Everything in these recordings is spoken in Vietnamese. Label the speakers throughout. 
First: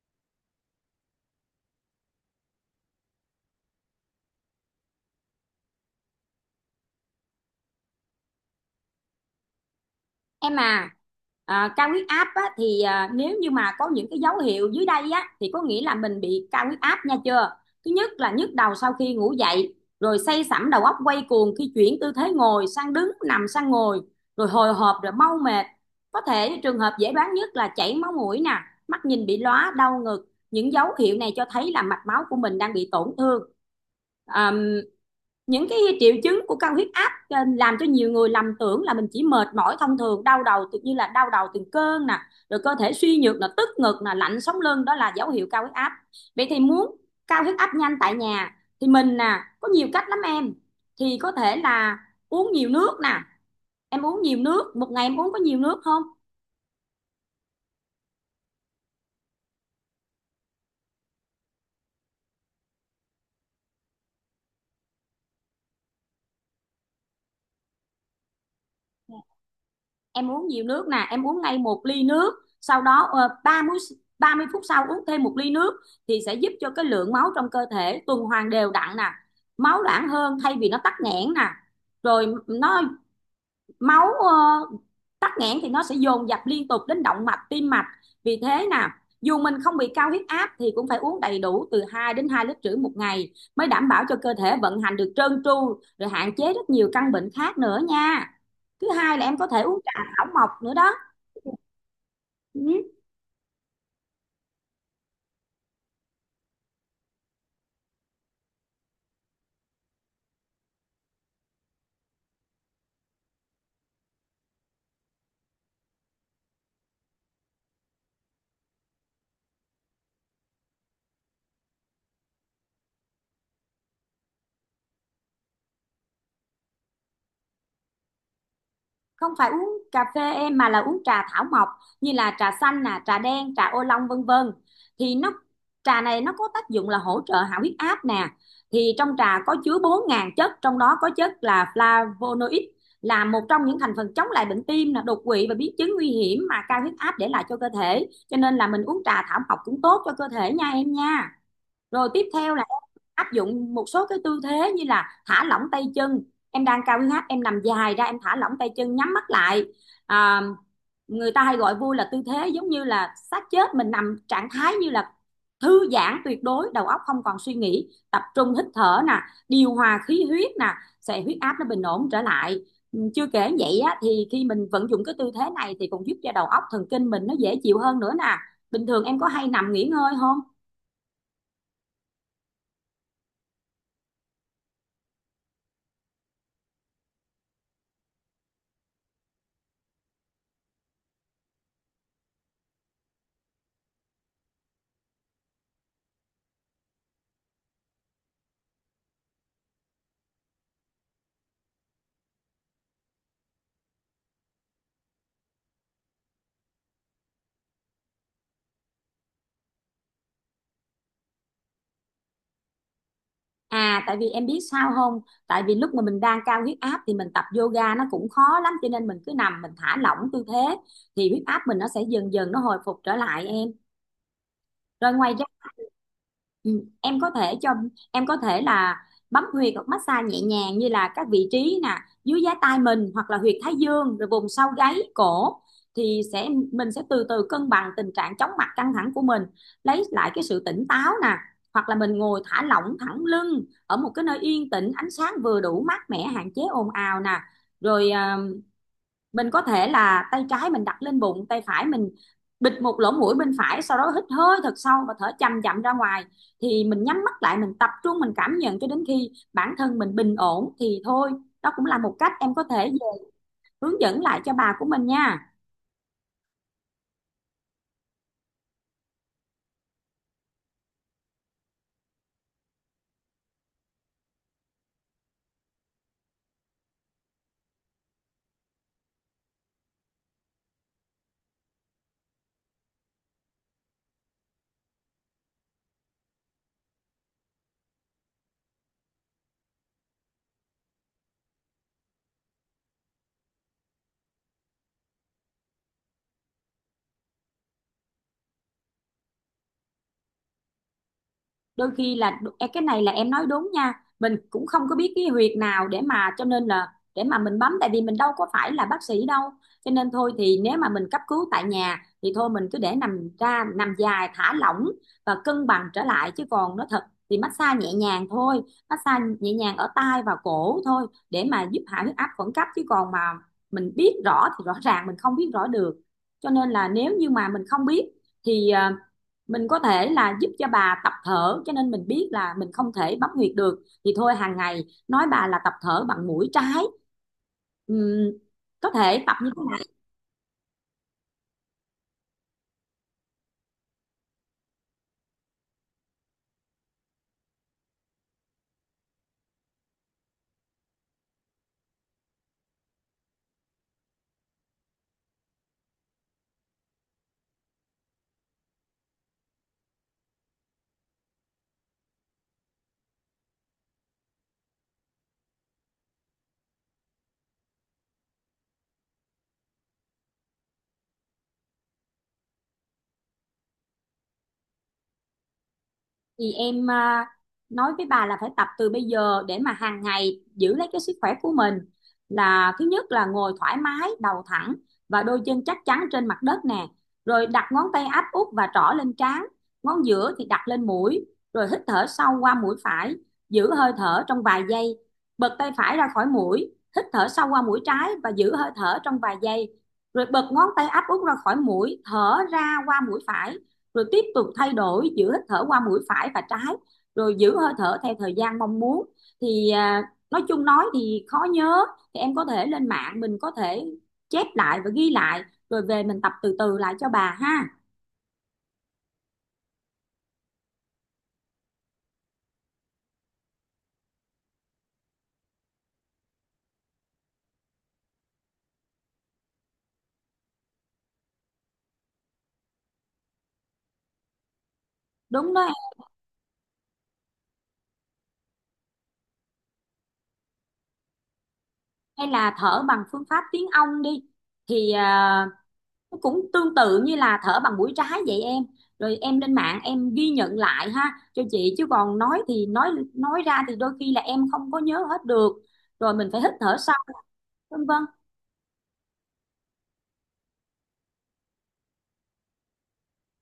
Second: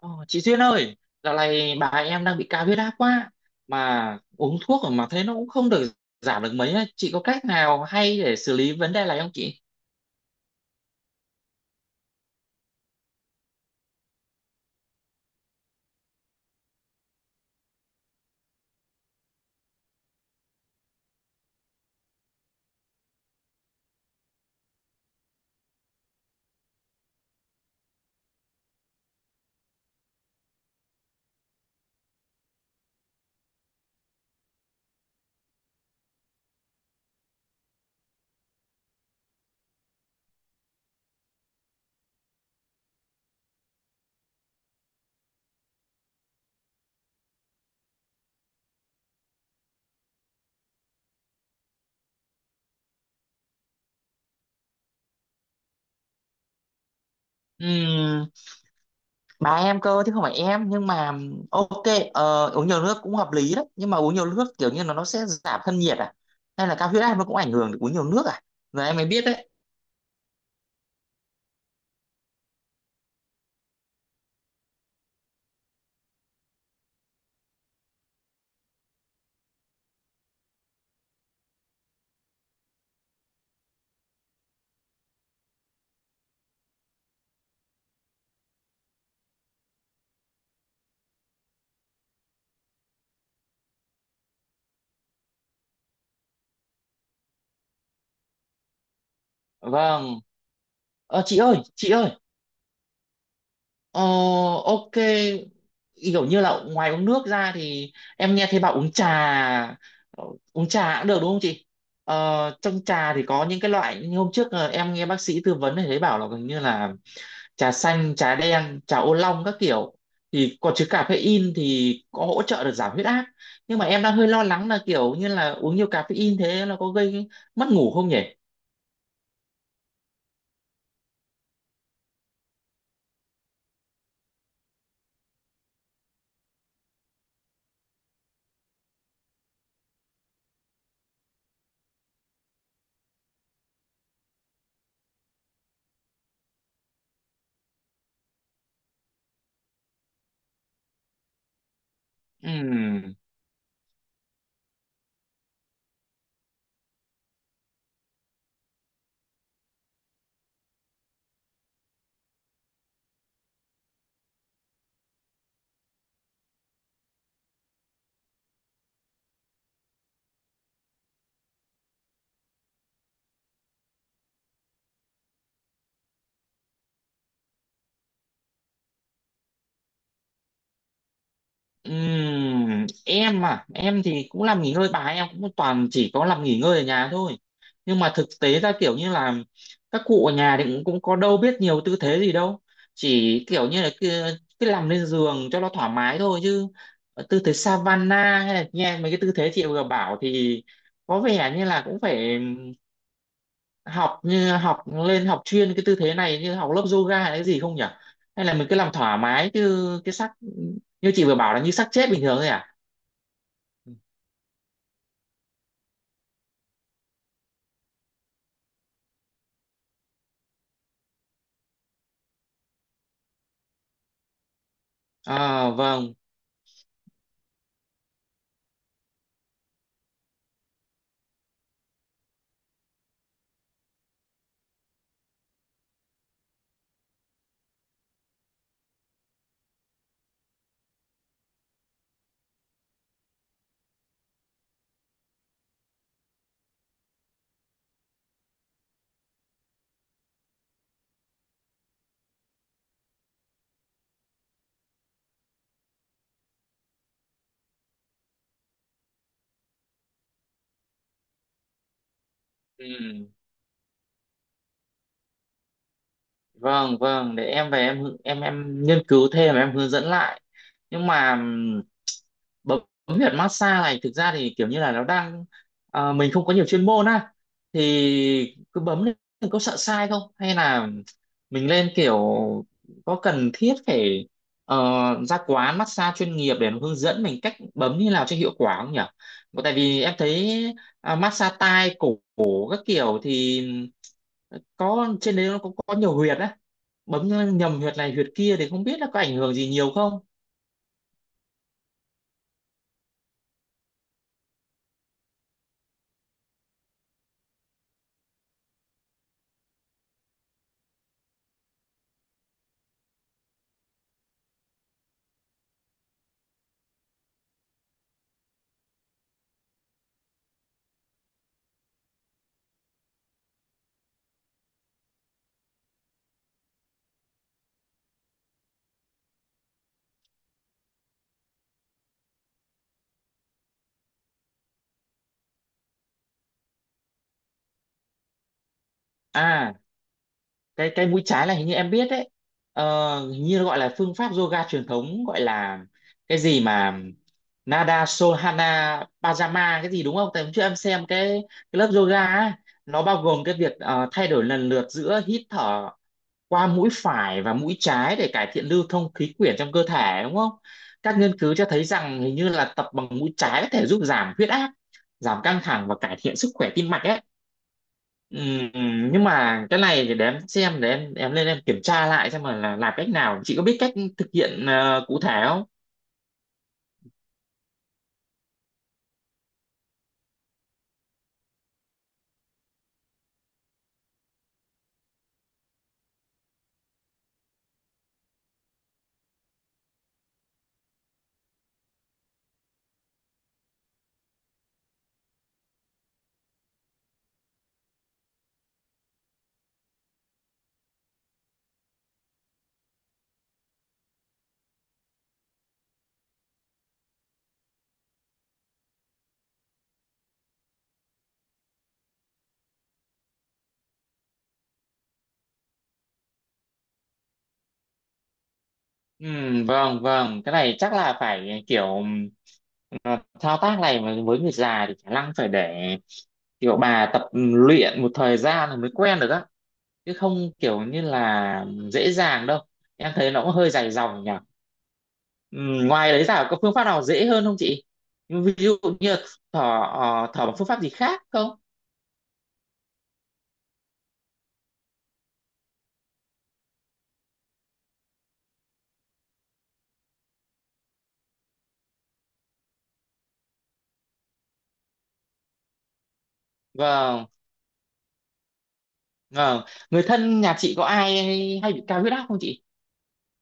Speaker 1: Ờ, chị Duyên ơi, dạo này bà em đang bị cao huyết áp quá mà uống thuốc mà thấy nó cũng không được giảm được mấy á. Chị có cách nào hay để xử lý vấn đề này không chị?
Speaker 2: Em à. Cao huyết áp á, thì nếu như mà có những cái dấu hiệu dưới đây á thì có nghĩa là mình bị cao huyết áp nha chưa. Thứ nhất là nhức đầu sau khi ngủ dậy, rồi say sẩm đầu óc quay cuồng khi chuyển tư thế ngồi sang đứng, nằm sang ngồi, rồi hồi hộp, rồi mau mệt. Có thể trường hợp dễ đoán nhất là chảy máu mũi nè, mắt nhìn bị lóa, đau ngực. Những dấu hiệu này cho thấy là mạch máu của mình đang bị tổn thương. Những cái triệu chứng của cao huyết áp làm cho nhiều người lầm tưởng là mình chỉ mệt mỏi thông thường. Đau đầu tự nhiên là đau đầu từng cơn nè, rồi cơ thể suy nhược, là tức ngực, là lạnh sống lưng, đó là dấu hiệu cao huyết áp. Vậy thì muốn cao huyết áp nhanh tại nhà thì mình nè có nhiều cách lắm em. Thì có thể là uống nhiều nước nè. Em uống nhiều nước, một ngày em uống có nhiều nước không?
Speaker 1: Ừm, bà em cơ chứ không phải em, nhưng mà ok, uống nhiều nước cũng hợp lý đấy, nhưng mà uống nhiều nước kiểu như là nó sẽ giảm thân nhiệt à, hay là cao huyết áp nó cũng ảnh hưởng được uống nhiều nước à? Giờ em mới biết đấy.
Speaker 2: Em uống nhiều nước nè, em uống ngay một ly nước, sau đó 30 phút sau uống thêm một ly nước thì sẽ giúp cho cái lượng máu trong cơ thể tuần hoàn đều đặn nè, máu loãng hơn thay vì nó tắc nghẽn nè. Rồi nó, máu, tắc nghẽn thì nó sẽ dồn dập liên tục đến động mạch, tim mạch. Vì thế nè, dù mình không bị cao huyết áp thì cũng phải uống đầy đủ từ 2 đến 2,5 lít một ngày mới đảm bảo cho cơ thể vận hành được trơn tru, rồi hạn chế rất nhiều căn bệnh khác nữa nha. Thứ hai là em có thể uống trà
Speaker 1: Vâng.
Speaker 2: thảo mộc nữa đó.
Speaker 1: Chị ơi, chị ơi,
Speaker 2: Ừ.
Speaker 1: Ờ, ok. Kiểu như là ngoài uống nước ra thì em nghe thấy bảo uống trà, ờ, uống trà cũng được đúng không chị? Ờ, trong trà thì có những cái loại như hôm trước, em nghe bác sĩ tư vấn thì thấy bảo là gần như là trà xanh, trà đen, trà ô long các kiểu thì có chứa caffeine thì có hỗ trợ được giảm huyết áp. Nhưng mà em đang hơi lo lắng là kiểu như là uống nhiều caffeine thế là có gây mất ngủ không nhỉ?
Speaker 2: Không phải uống cà phê em, mà là uống trà thảo mộc, như là trà xanh nè, trà đen, trà ô long, vân vân. Thì nó, trà này nó có tác dụng là hỗ trợ hạ huyết áp nè. Thì trong trà có chứa 4.000 chất, trong đó có chất là flavonoid, là một trong những thành phần chống lại bệnh tim nè, đột quỵ và biến chứng nguy hiểm mà cao huyết áp để lại cho cơ thể. Cho nên là mình uống trà thảo mộc cũng tốt cho cơ thể nha em nha. Rồi tiếp
Speaker 1: Ừ.
Speaker 2: theo, áp dụng một số cái tư thế như là thả lỏng tay chân. Em đang cao huyết áp, em nằm dài ra, em thả lỏng tay chân, nhắm mắt lại. à, Người ta hay gọi vui là tư thế giống như là xác chết, mình nằm trạng thái như là thư giãn tuyệt đối, đầu óc không còn suy nghĩ, tập trung hít thở nè, điều hòa khí huyết nè, sẽ huyết áp nó bình ổn trở lại. Ừ, chưa kể vậy á, thì khi mình vận dụng cái tư thế này thì còn giúp cho đầu óc thần kinh mình nó dễ chịu hơn nữa nè. Bình thường em có hay nằm nghỉ ngơi không?
Speaker 1: Em à, em thì cũng làm nghỉ ngơi, bài em cũng toàn chỉ có làm nghỉ ngơi ở nhà thôi, nhưng mà thực tế ra kiểu như là các cụ ở nhà thì cũng có đâu biết nhiều tư thế gì đâu, chỉ kiểu như là cứ nằm lên giường cho nó thoải mái thôi, chứ tư thế Savana hay là nghe mấy cái tư thế chị vừa bảo thì có vẻ như là cũng phải học như học lên học chuyên cái tư thế này như học lớp yoga hay cái gì không nhỉ, hay là mình cứ làm thoải mái chứ cái sắc như chị vừa bảo là như sắc chết bình thường thôi à?
Speaker 2: À tại vì em biết sao không? Tại vì lúc mà mình đang cao huyết áp thì mình tập yoga nó cũng khó lắm, cho nên mình cứ nằm, mình thả lỏng tư thế thì huyết áp mình nó sẽ dần dần nó hồi phục trở lại em. Rồi ngoài ra,
Speaker 1: À vâng,
Speaker 2: ừ, em có thể cho em có thể là bấm huyệt hoặc massage nhẹ nhàng như là các vị trí nè, dưới giá tai mình hoặc là huyệt thái dương, rồi vùng sau gáy cổ, thì sẽ mình sẽ từ từ cân bằng tình trạng chóng mặt, căng thẳng của mình, lấy lại cái sự tỉnh táo nè. Hoặc là mình ngồi thả lỏng thẳng lưng ở một cái nơi yên tĩnh, ánh sáng vừa đủ, mát mẻ, hạn chế ồn ào nè. Rồi mình có thể là tay trái mình đặt lên bụng, tay phải mình bịt một lỗ mũi bên phải, sau đó hít hơi thật sâu và thở chậm chậm ra ngoài. Thì mình nhắm mắt lại, mình tập trung, mình cảm nhận cho đến khi bản thân mình bình ổn thì thôi. Đó cũng là một cách em có thể
Speaker 1: ừ,
Speaker 2: hướng dẫn lại cho bà của mình nha.
Speaker 1: vâng vâng, để em về em em nghiên cứu thêm em hướng dẫn lại. Nhưng mà bấm huyệt massage này thực ra thì kiểu như là nó đang, mình không có nhiều chuyên môn á, thì cứ bấm lên thì có sợ sai không, hay là mình lên kiểu có cần thiết phải ờ, ra quán massage chuyên nghiệp để nó hướng dẫn mình cách bấm như nào cho hiệu quả không nhỉ? Tại vì em thấy, massage tai cổ, cổ các kiểu thì có trên đấy nó có nhiều huyệt á, bấm nhầm huyệt này huyệt kia thì không biết là có ảnh hưởng gì nhiều không.
Speaker 2: Đôi khi là cái này là em nói đúng nha, mình cũng không có biết cái huyệt nào để mà, cho nên là để mà mình bấm, tại vì mình đâu có phải là bác sĩ đâu. Cho nên thôi thì nếu mà mình cấp cứu tại nhà thì thôi mình cứ để nằm ra, nằm dài thả lỏng và cân bằng trở lại, chứ còn nó thật thì massage nhẹ nhàng thôi. Massage nhẹ nhàng ở tai và cổ thôi để mà giúp hạ huyết áp khẩn cấp, chứ còn mà mình biết rõ thì rõ ràng mình không biết rõ được. Cho nên là nếu như mà mình không biết thì mình có thể là giúp cho bà tập thở. Cho nên mình biết là mình không thể bấm huyệt được thì thôi, hàng ngày nói bà là tập thở bằng mũi trái. Ừm, có thể tập như
Speaker 1: À
Speaker 2: thế.
Speaker 1: cái mũi trái là hình như em biết đấy, hình như nó gọi là phương pháp yoga truyền thống, gọi là cái gì mà Nada Sohana Pajama cái gì đúng không? Tại hôm trước em xem cái lớp yoga ấy, nó bao gồm cái việc thay đổi lần lượt giữa hít thở qua mũi phải và mũi trái để cải thiện lưu thông khí quyển trong cơ thể đúng không? Các nghiên cứu cho thấy rằng hình như là tập bằng mũi trái có thể giúp giảm huyết áp, giảm căng thẳng và cải thiện sức khỏe tim mạch ấy. Ừm, nhưng mà cái này thì để em xem, để em lên em kiểm tra lại xem mà là làm cách nào. Chị có biết cách thực hiện cụ thể không?
Speaker 2: Thì em nói với bà là phải tập từ bây giờ để mà hàng ngày giữ lấy cái sức khỏe của mình. Là thứ nhất là ngồi thoải mái, đầu thẳng và đôi chân chắc chắn trên mặt đất nè, rồi đặt ngón tay áp út và trỏ lên trán, ngón giữa thì đặt lên mũi, rồi hít thở sâu qua mũi phải, giữ hơi thở trong vài giây, bật tay phải ra khỏi mũi, hít thở sâu qua mũi trái và giữ hơi thở trong vài giây, rồi bật ngón tay áp út ra khỏi mũi, thở ra qua mũi phải, rồi tiếp tục thay đổi giữa hít thở qua mũi phải và trái, rồi giữ hơi thở theo thời gian mong muốn. Thì nói chung nói thì khó nhớ, thì em có thể lên mạng, mình có thể chép lại và ghi lại, rồi về mình tập từ từ lại cho bà ha.
Speaker 1: Vâng vâng, cái này chắc là phải kiểu ờ, thao tác này mà với người già thì khả năng phải để kiểu bà tập luyện một thời gian rồi mới quen được á, chứ không kiểu như là dễ dàng đâu. Em thấy nó cũng hơi dài dòng nhỉ.
Speaker 2: Đúng đó.
Speaker 1: Ngoài đấy ra có phương pháp nào dễ hơn không chị? Ví dụ như thở, thở bằng phương pháp gì khác không?
Speaker 2: Hay là thở bằng phương pháp tiếng ong đi, thì cũng tương tự như là thở bằng mũi trái vậy em. Rồi em lên mạng em ghi nhận lại ha cho chị, chứ còn nói thì nói ra thì đôi khi là em không có nhớ hết được. Rồi mình phải hít thở sâu,
Speaker 1: Vâng.
Speaker 2: vân vân.
Speaker 1: Ờ, Người thân nhà chị có ai hay bị cao huyết áp không chị?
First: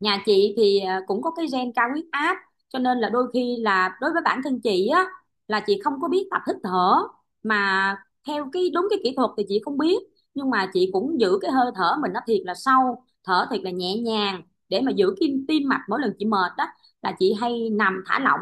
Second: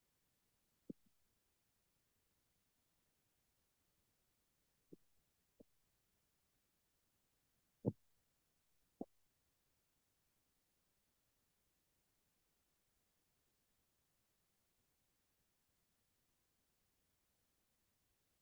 Speaker 2: Nhà chị thì cũng có cái gen cao huyết áp, cho nên là đôi khi là đối với bản thân chị á, là chị không có biết tập hít thở mà theo cái đúng cái kỹ thuật thì chị không biết. Nhưng mà chị cũng giữ cái hơi thở mình nó thiệt là sâu, thở thiệt là nhẹ nhàng để mà giữ cái tim mạch. Mỗi lần chị mệt đó là chị hay nằm thả lỏng,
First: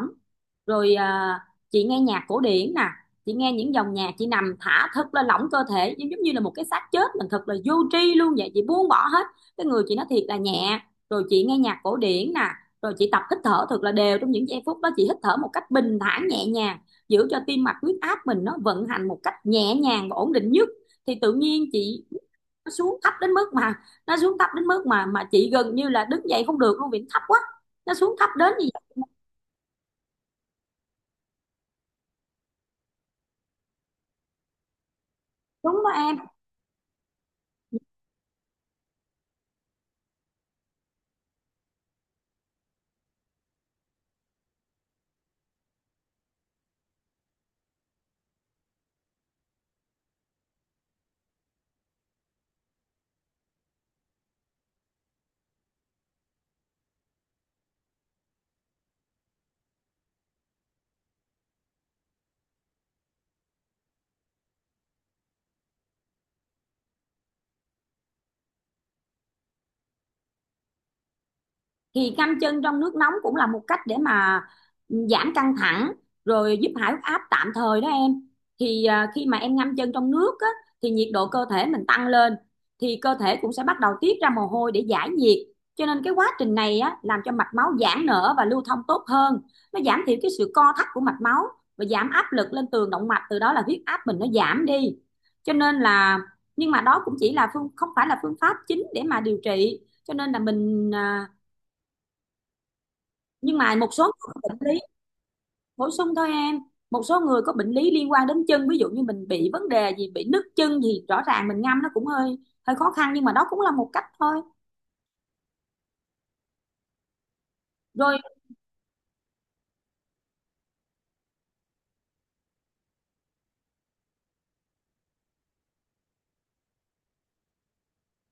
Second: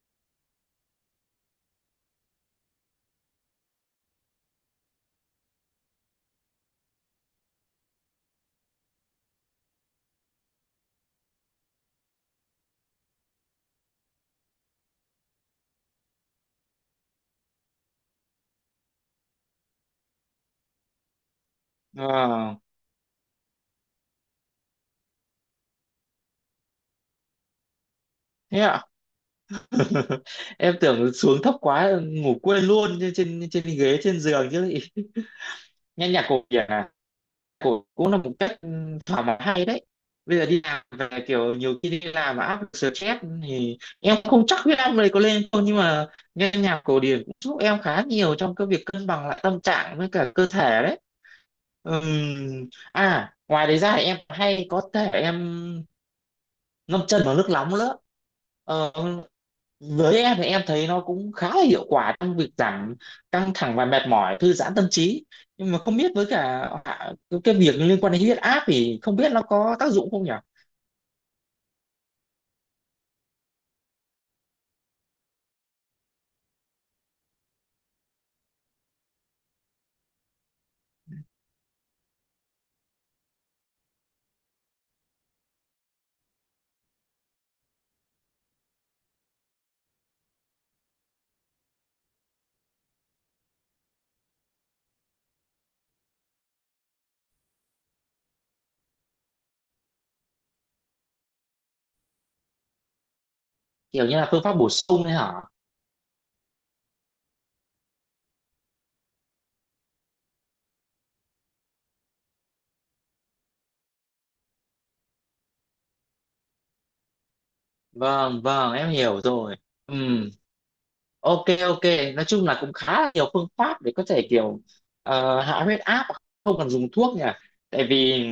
Speaker 2: rồi chị nghe nhạc cổ điển nè. Chị nghe những dòng nhạc, chị nằm thả thật là lỏng cơ thể, giống giống như là một cái xác chết, mình thật là vô tri luôn vậy, chị buông bỏ hết, cái người chị nó thiệt là nhẹ. Rồi chị nghe nhạc cổ điển nè, rồi chị tập hít thở thật là đều. Trong những giây phút đó chị hít thở một cách bình thản, nhẹ nhàng, giữ cho tim mạch, huyết áp mình nó vận hành một cách nhẹ nhàng và ổn định nhất. Thì tự nhiên chị,
Speaker 1: Ờ,
Speaker 2: nó xuống thấp đến mức mà, nó xuống thấp đến mức mà chị gần như là đứng dậy không được luôn vì nó thấp quá. Nó xuống thấp đến
Speaker 1: thế
Speaker 2: như
Speaker 1: ạ.
Speaker 2: vậy.
Speaker 1: Em tưởng xuống thấp quá ngủ quên luôn trên trên trên ghế, trên giường chứ.
Speaker 2: Đúng đó
Speaker 1: Nhanh
Speaker 2: em.
Speaker 1: nhạc cổ điển à? Cũng Cũng là một cách, ừ, thỏa mãn hay đấy. Bây giờ đi làm về kiểu nhiều khi đi làm mà áp lực stress thì em không chắc huyết áp này có lên không, nhưng mà nghe nhạc cổ điển cũng giúp em khá nhiều trong cái việc cân bằng lại tâm trạng với cả cơ thể đấy. Ngoài đấy ra thì em hay có thể em ngâm chân vào nước nóng nữa. Ờ, với em thì em thấy nó cũng khá là hiệu quả trong việc giảm căng thẳng và mệt mỏi, thư giãn tâm trí, nhưng mà không biết với cả cái việc liên quan đến huyết áp thì không biết nó có tác dụng không nhỉ.
Speaker 2: Thì ngâm chân trong nước nóng cũng là một cách để mà giảm căng thẳng, rồi giúp hạ huyết áp tạm thời đó em. Thì khi mà em ngâm chân trong nước á, thì nhiệt độ cơ thể mình tăng lên, thì cơ thể cũng sẽ bắt đầu tiết ra mồ hôi để giải nhiệt. Cho nên cái quá trình này á, làm cho mạch máu giãn nở và lưu thông tốt hơn, nó giảm thiểu cái sự co thắt của mạch máu và giảm áp lực lên tường động mạch, từ đó là huyết áp mình nó giảm đi. Cho nên là, nhưng mà đó cũng chỉ là phương, không phải là phương pháp chính để mà điều trị, cho nên là mình nhưng mà một số
Speaker 1: Kiểu
Speaker 2: người
Speaker 1: như là phương
Speaker 2: có
Speaker 1: pháp
Speaker 2: bệnh
Speaker 1: bổ
Speaker 2: lý,
Speaker 1: sung đấy hả?
Speaker 2: bổ sung thôi em. Một số người có bệnh lý liên quan đến chân, ví dụ như mình bị vấn đề gì, bị nứt chân gì, rõ ràng mình ngâm nó cũng hơi hơi khó khăn, nhưng mà đó cũng là một cách thôi. Rồi,
Speaker 1: Vâng vâng, em hiểu rồi. Ừm, ok ok, nói chung là cũng khá là nhiều phương pháp để có thể kiểu hạ huyết áp không cần dùng thuốc nhỉ. Tại vì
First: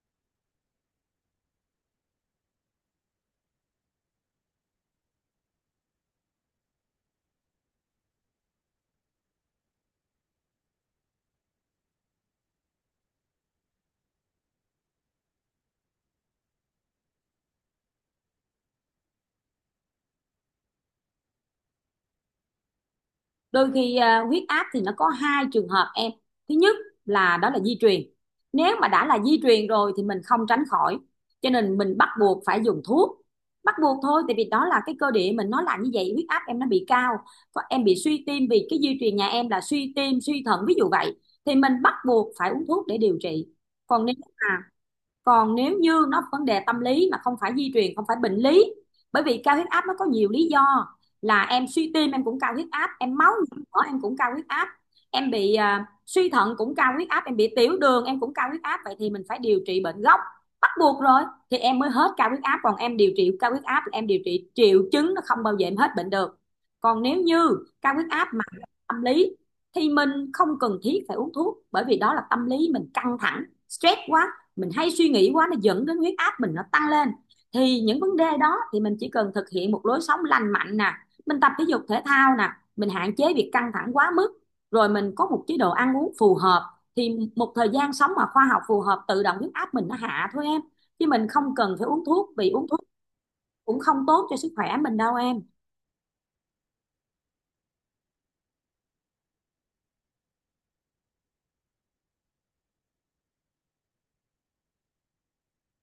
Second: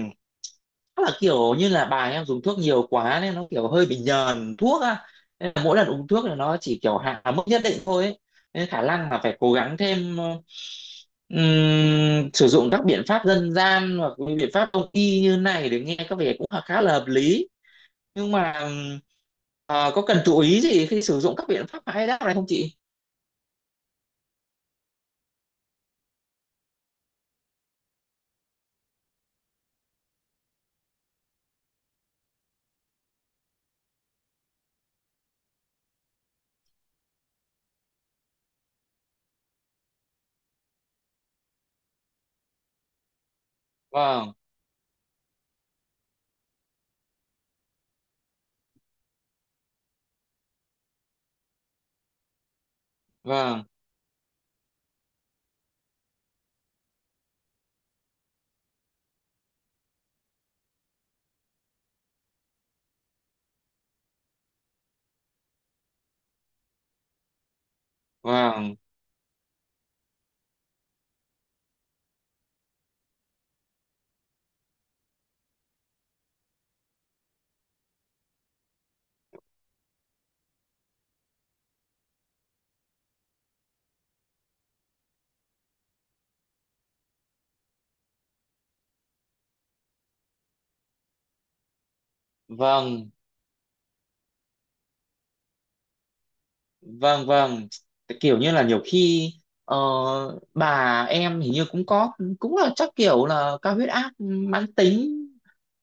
Speaker 1: chắc là kiểu như là bà em dùng thuốc nhiều quá nên nó kiểu hơi bị nhờn thuốc á, nên là mỗi lần uống thuốc là nó chỉ kiểu hạ mức nhất định thôi ấy. Nên khả năng là phải cố gắng thêm, sử dụng các biện pháp dân gian hoặc những biện pháp đông y như này để nghe có vẻ cũng là khá là hợp lý. Nhưng mà có cần chú ý gì khi sử dụng các biện pháp mà hay đáp này không chị?
Speaker 2: đôi khi huyết áp thì nó có 2 trường hợp em. Thứ nhất là đó là di truyền. Nếu mà đã là di truyền rồi thì mình không tránh khỏi, cho nên mình bắt buộc phải dùng thuốc, bắt buộc thôi. Tại vì đó là cái cơ địa mình nó là như vậy, huyết áp em nó bị cao, em bị suy tim vì cái di truyền nhà em là suy tim, suy thận ví dụ vậy, thì mình bắt buộc phải uống thuốc để điều trị. Còn nếu
Speaker 1: vâng
Speaker 2: mà, còn nếu như nó vấn đề tâm lý mà không phải di truyền, không phải bệnh lý, bởi vì cao huyết áp nó có nhiều lý do. Là em suy tim em cũng cao huyết áp, em máu nhiễm
Speaker 1: vâng
Speaker 2: mỡ em cũng cao huyết áp, em bị suy thận cũng cao huyết áp, em bị tiểu đường em cũng cao huyết áp, vậy thì mình phải điều trị bệnh gốc, bắt buộc rồi, thì em mới hết cao huyết áp. Còn em điều trị cao huyết áp là em điều trị triệu chứng, nó không bao giờ em hết bệnh được. Còn nếu như cao huyết áp mà
Speaker 1: vâng
Speaker 2: tâm lý thì mình không cần thiết phải uống thuốc, bởi vì đó là tâm lý mình căng thẳng, stress quá, mình hay suy nghĩ quá, nó dẫn đến huyết áp mình nó tăng lên. Thì những vấn đề đó thì mình chỉ cần thực hiện một lối sống lành mạnh nè, mình tập thể dục thể thao nè, mình hạn chế việc căng thẳng quá mức, rồi mình có một chế độ ăn uống phù hợp, thì một thời gian sống mà khoa học phù hợp, tự động huyết áp mình nó hạ thôi em. Chứ mình không cần phải uống thuốc, vì uống thuốc
Speaker 1: vâng
Speaker 2: cũng không tốt cho sức khỏe mình đâu em.
Speaker 1: Vâng vâng, kiểu như là nhiều khi ờ, bà em hình như cũng có, cũng là chắc kiểu là cao huyết áp mãn tính,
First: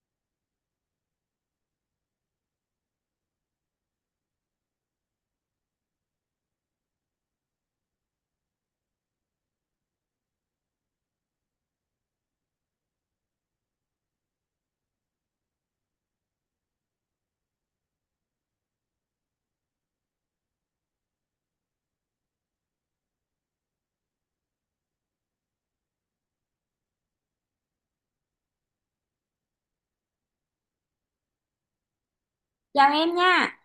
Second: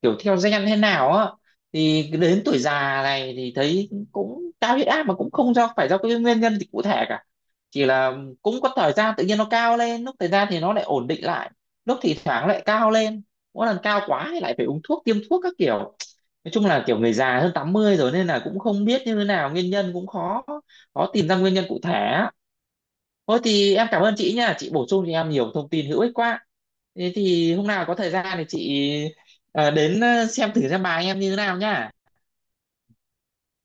Speaker 1: kiểu theo gen thế nào á, thì đến tuổi già này thì thấy cũng cao huyết áp mà cũng không do phải do cái nguyên nhân gì cụ thể cả. Chỉ là cũng có thời gian tự nhiên nó cao lên, lúc thời gian thì nó lại ổn định lại, lúc thì thoảng lại cao lên, mỗi lần cao quá thì lại phải uống thuốc tiêm thuốc các kiểu. Nói chung là kiểu người già hơn 80 rồi nên là cũng không biết như thế nào, nguyên nhân cũng khó khó tìm ra nguyên nhân cụ thể á. Thôi thì em cảm ơn chị nha, chị bổ sung cho em nhiều thông tin hữu ích quá. Thế thì hôm nào có thời gian thì chị đến xem thử xem bài em như thế nào nha.
Speaker 2: Chào em nha.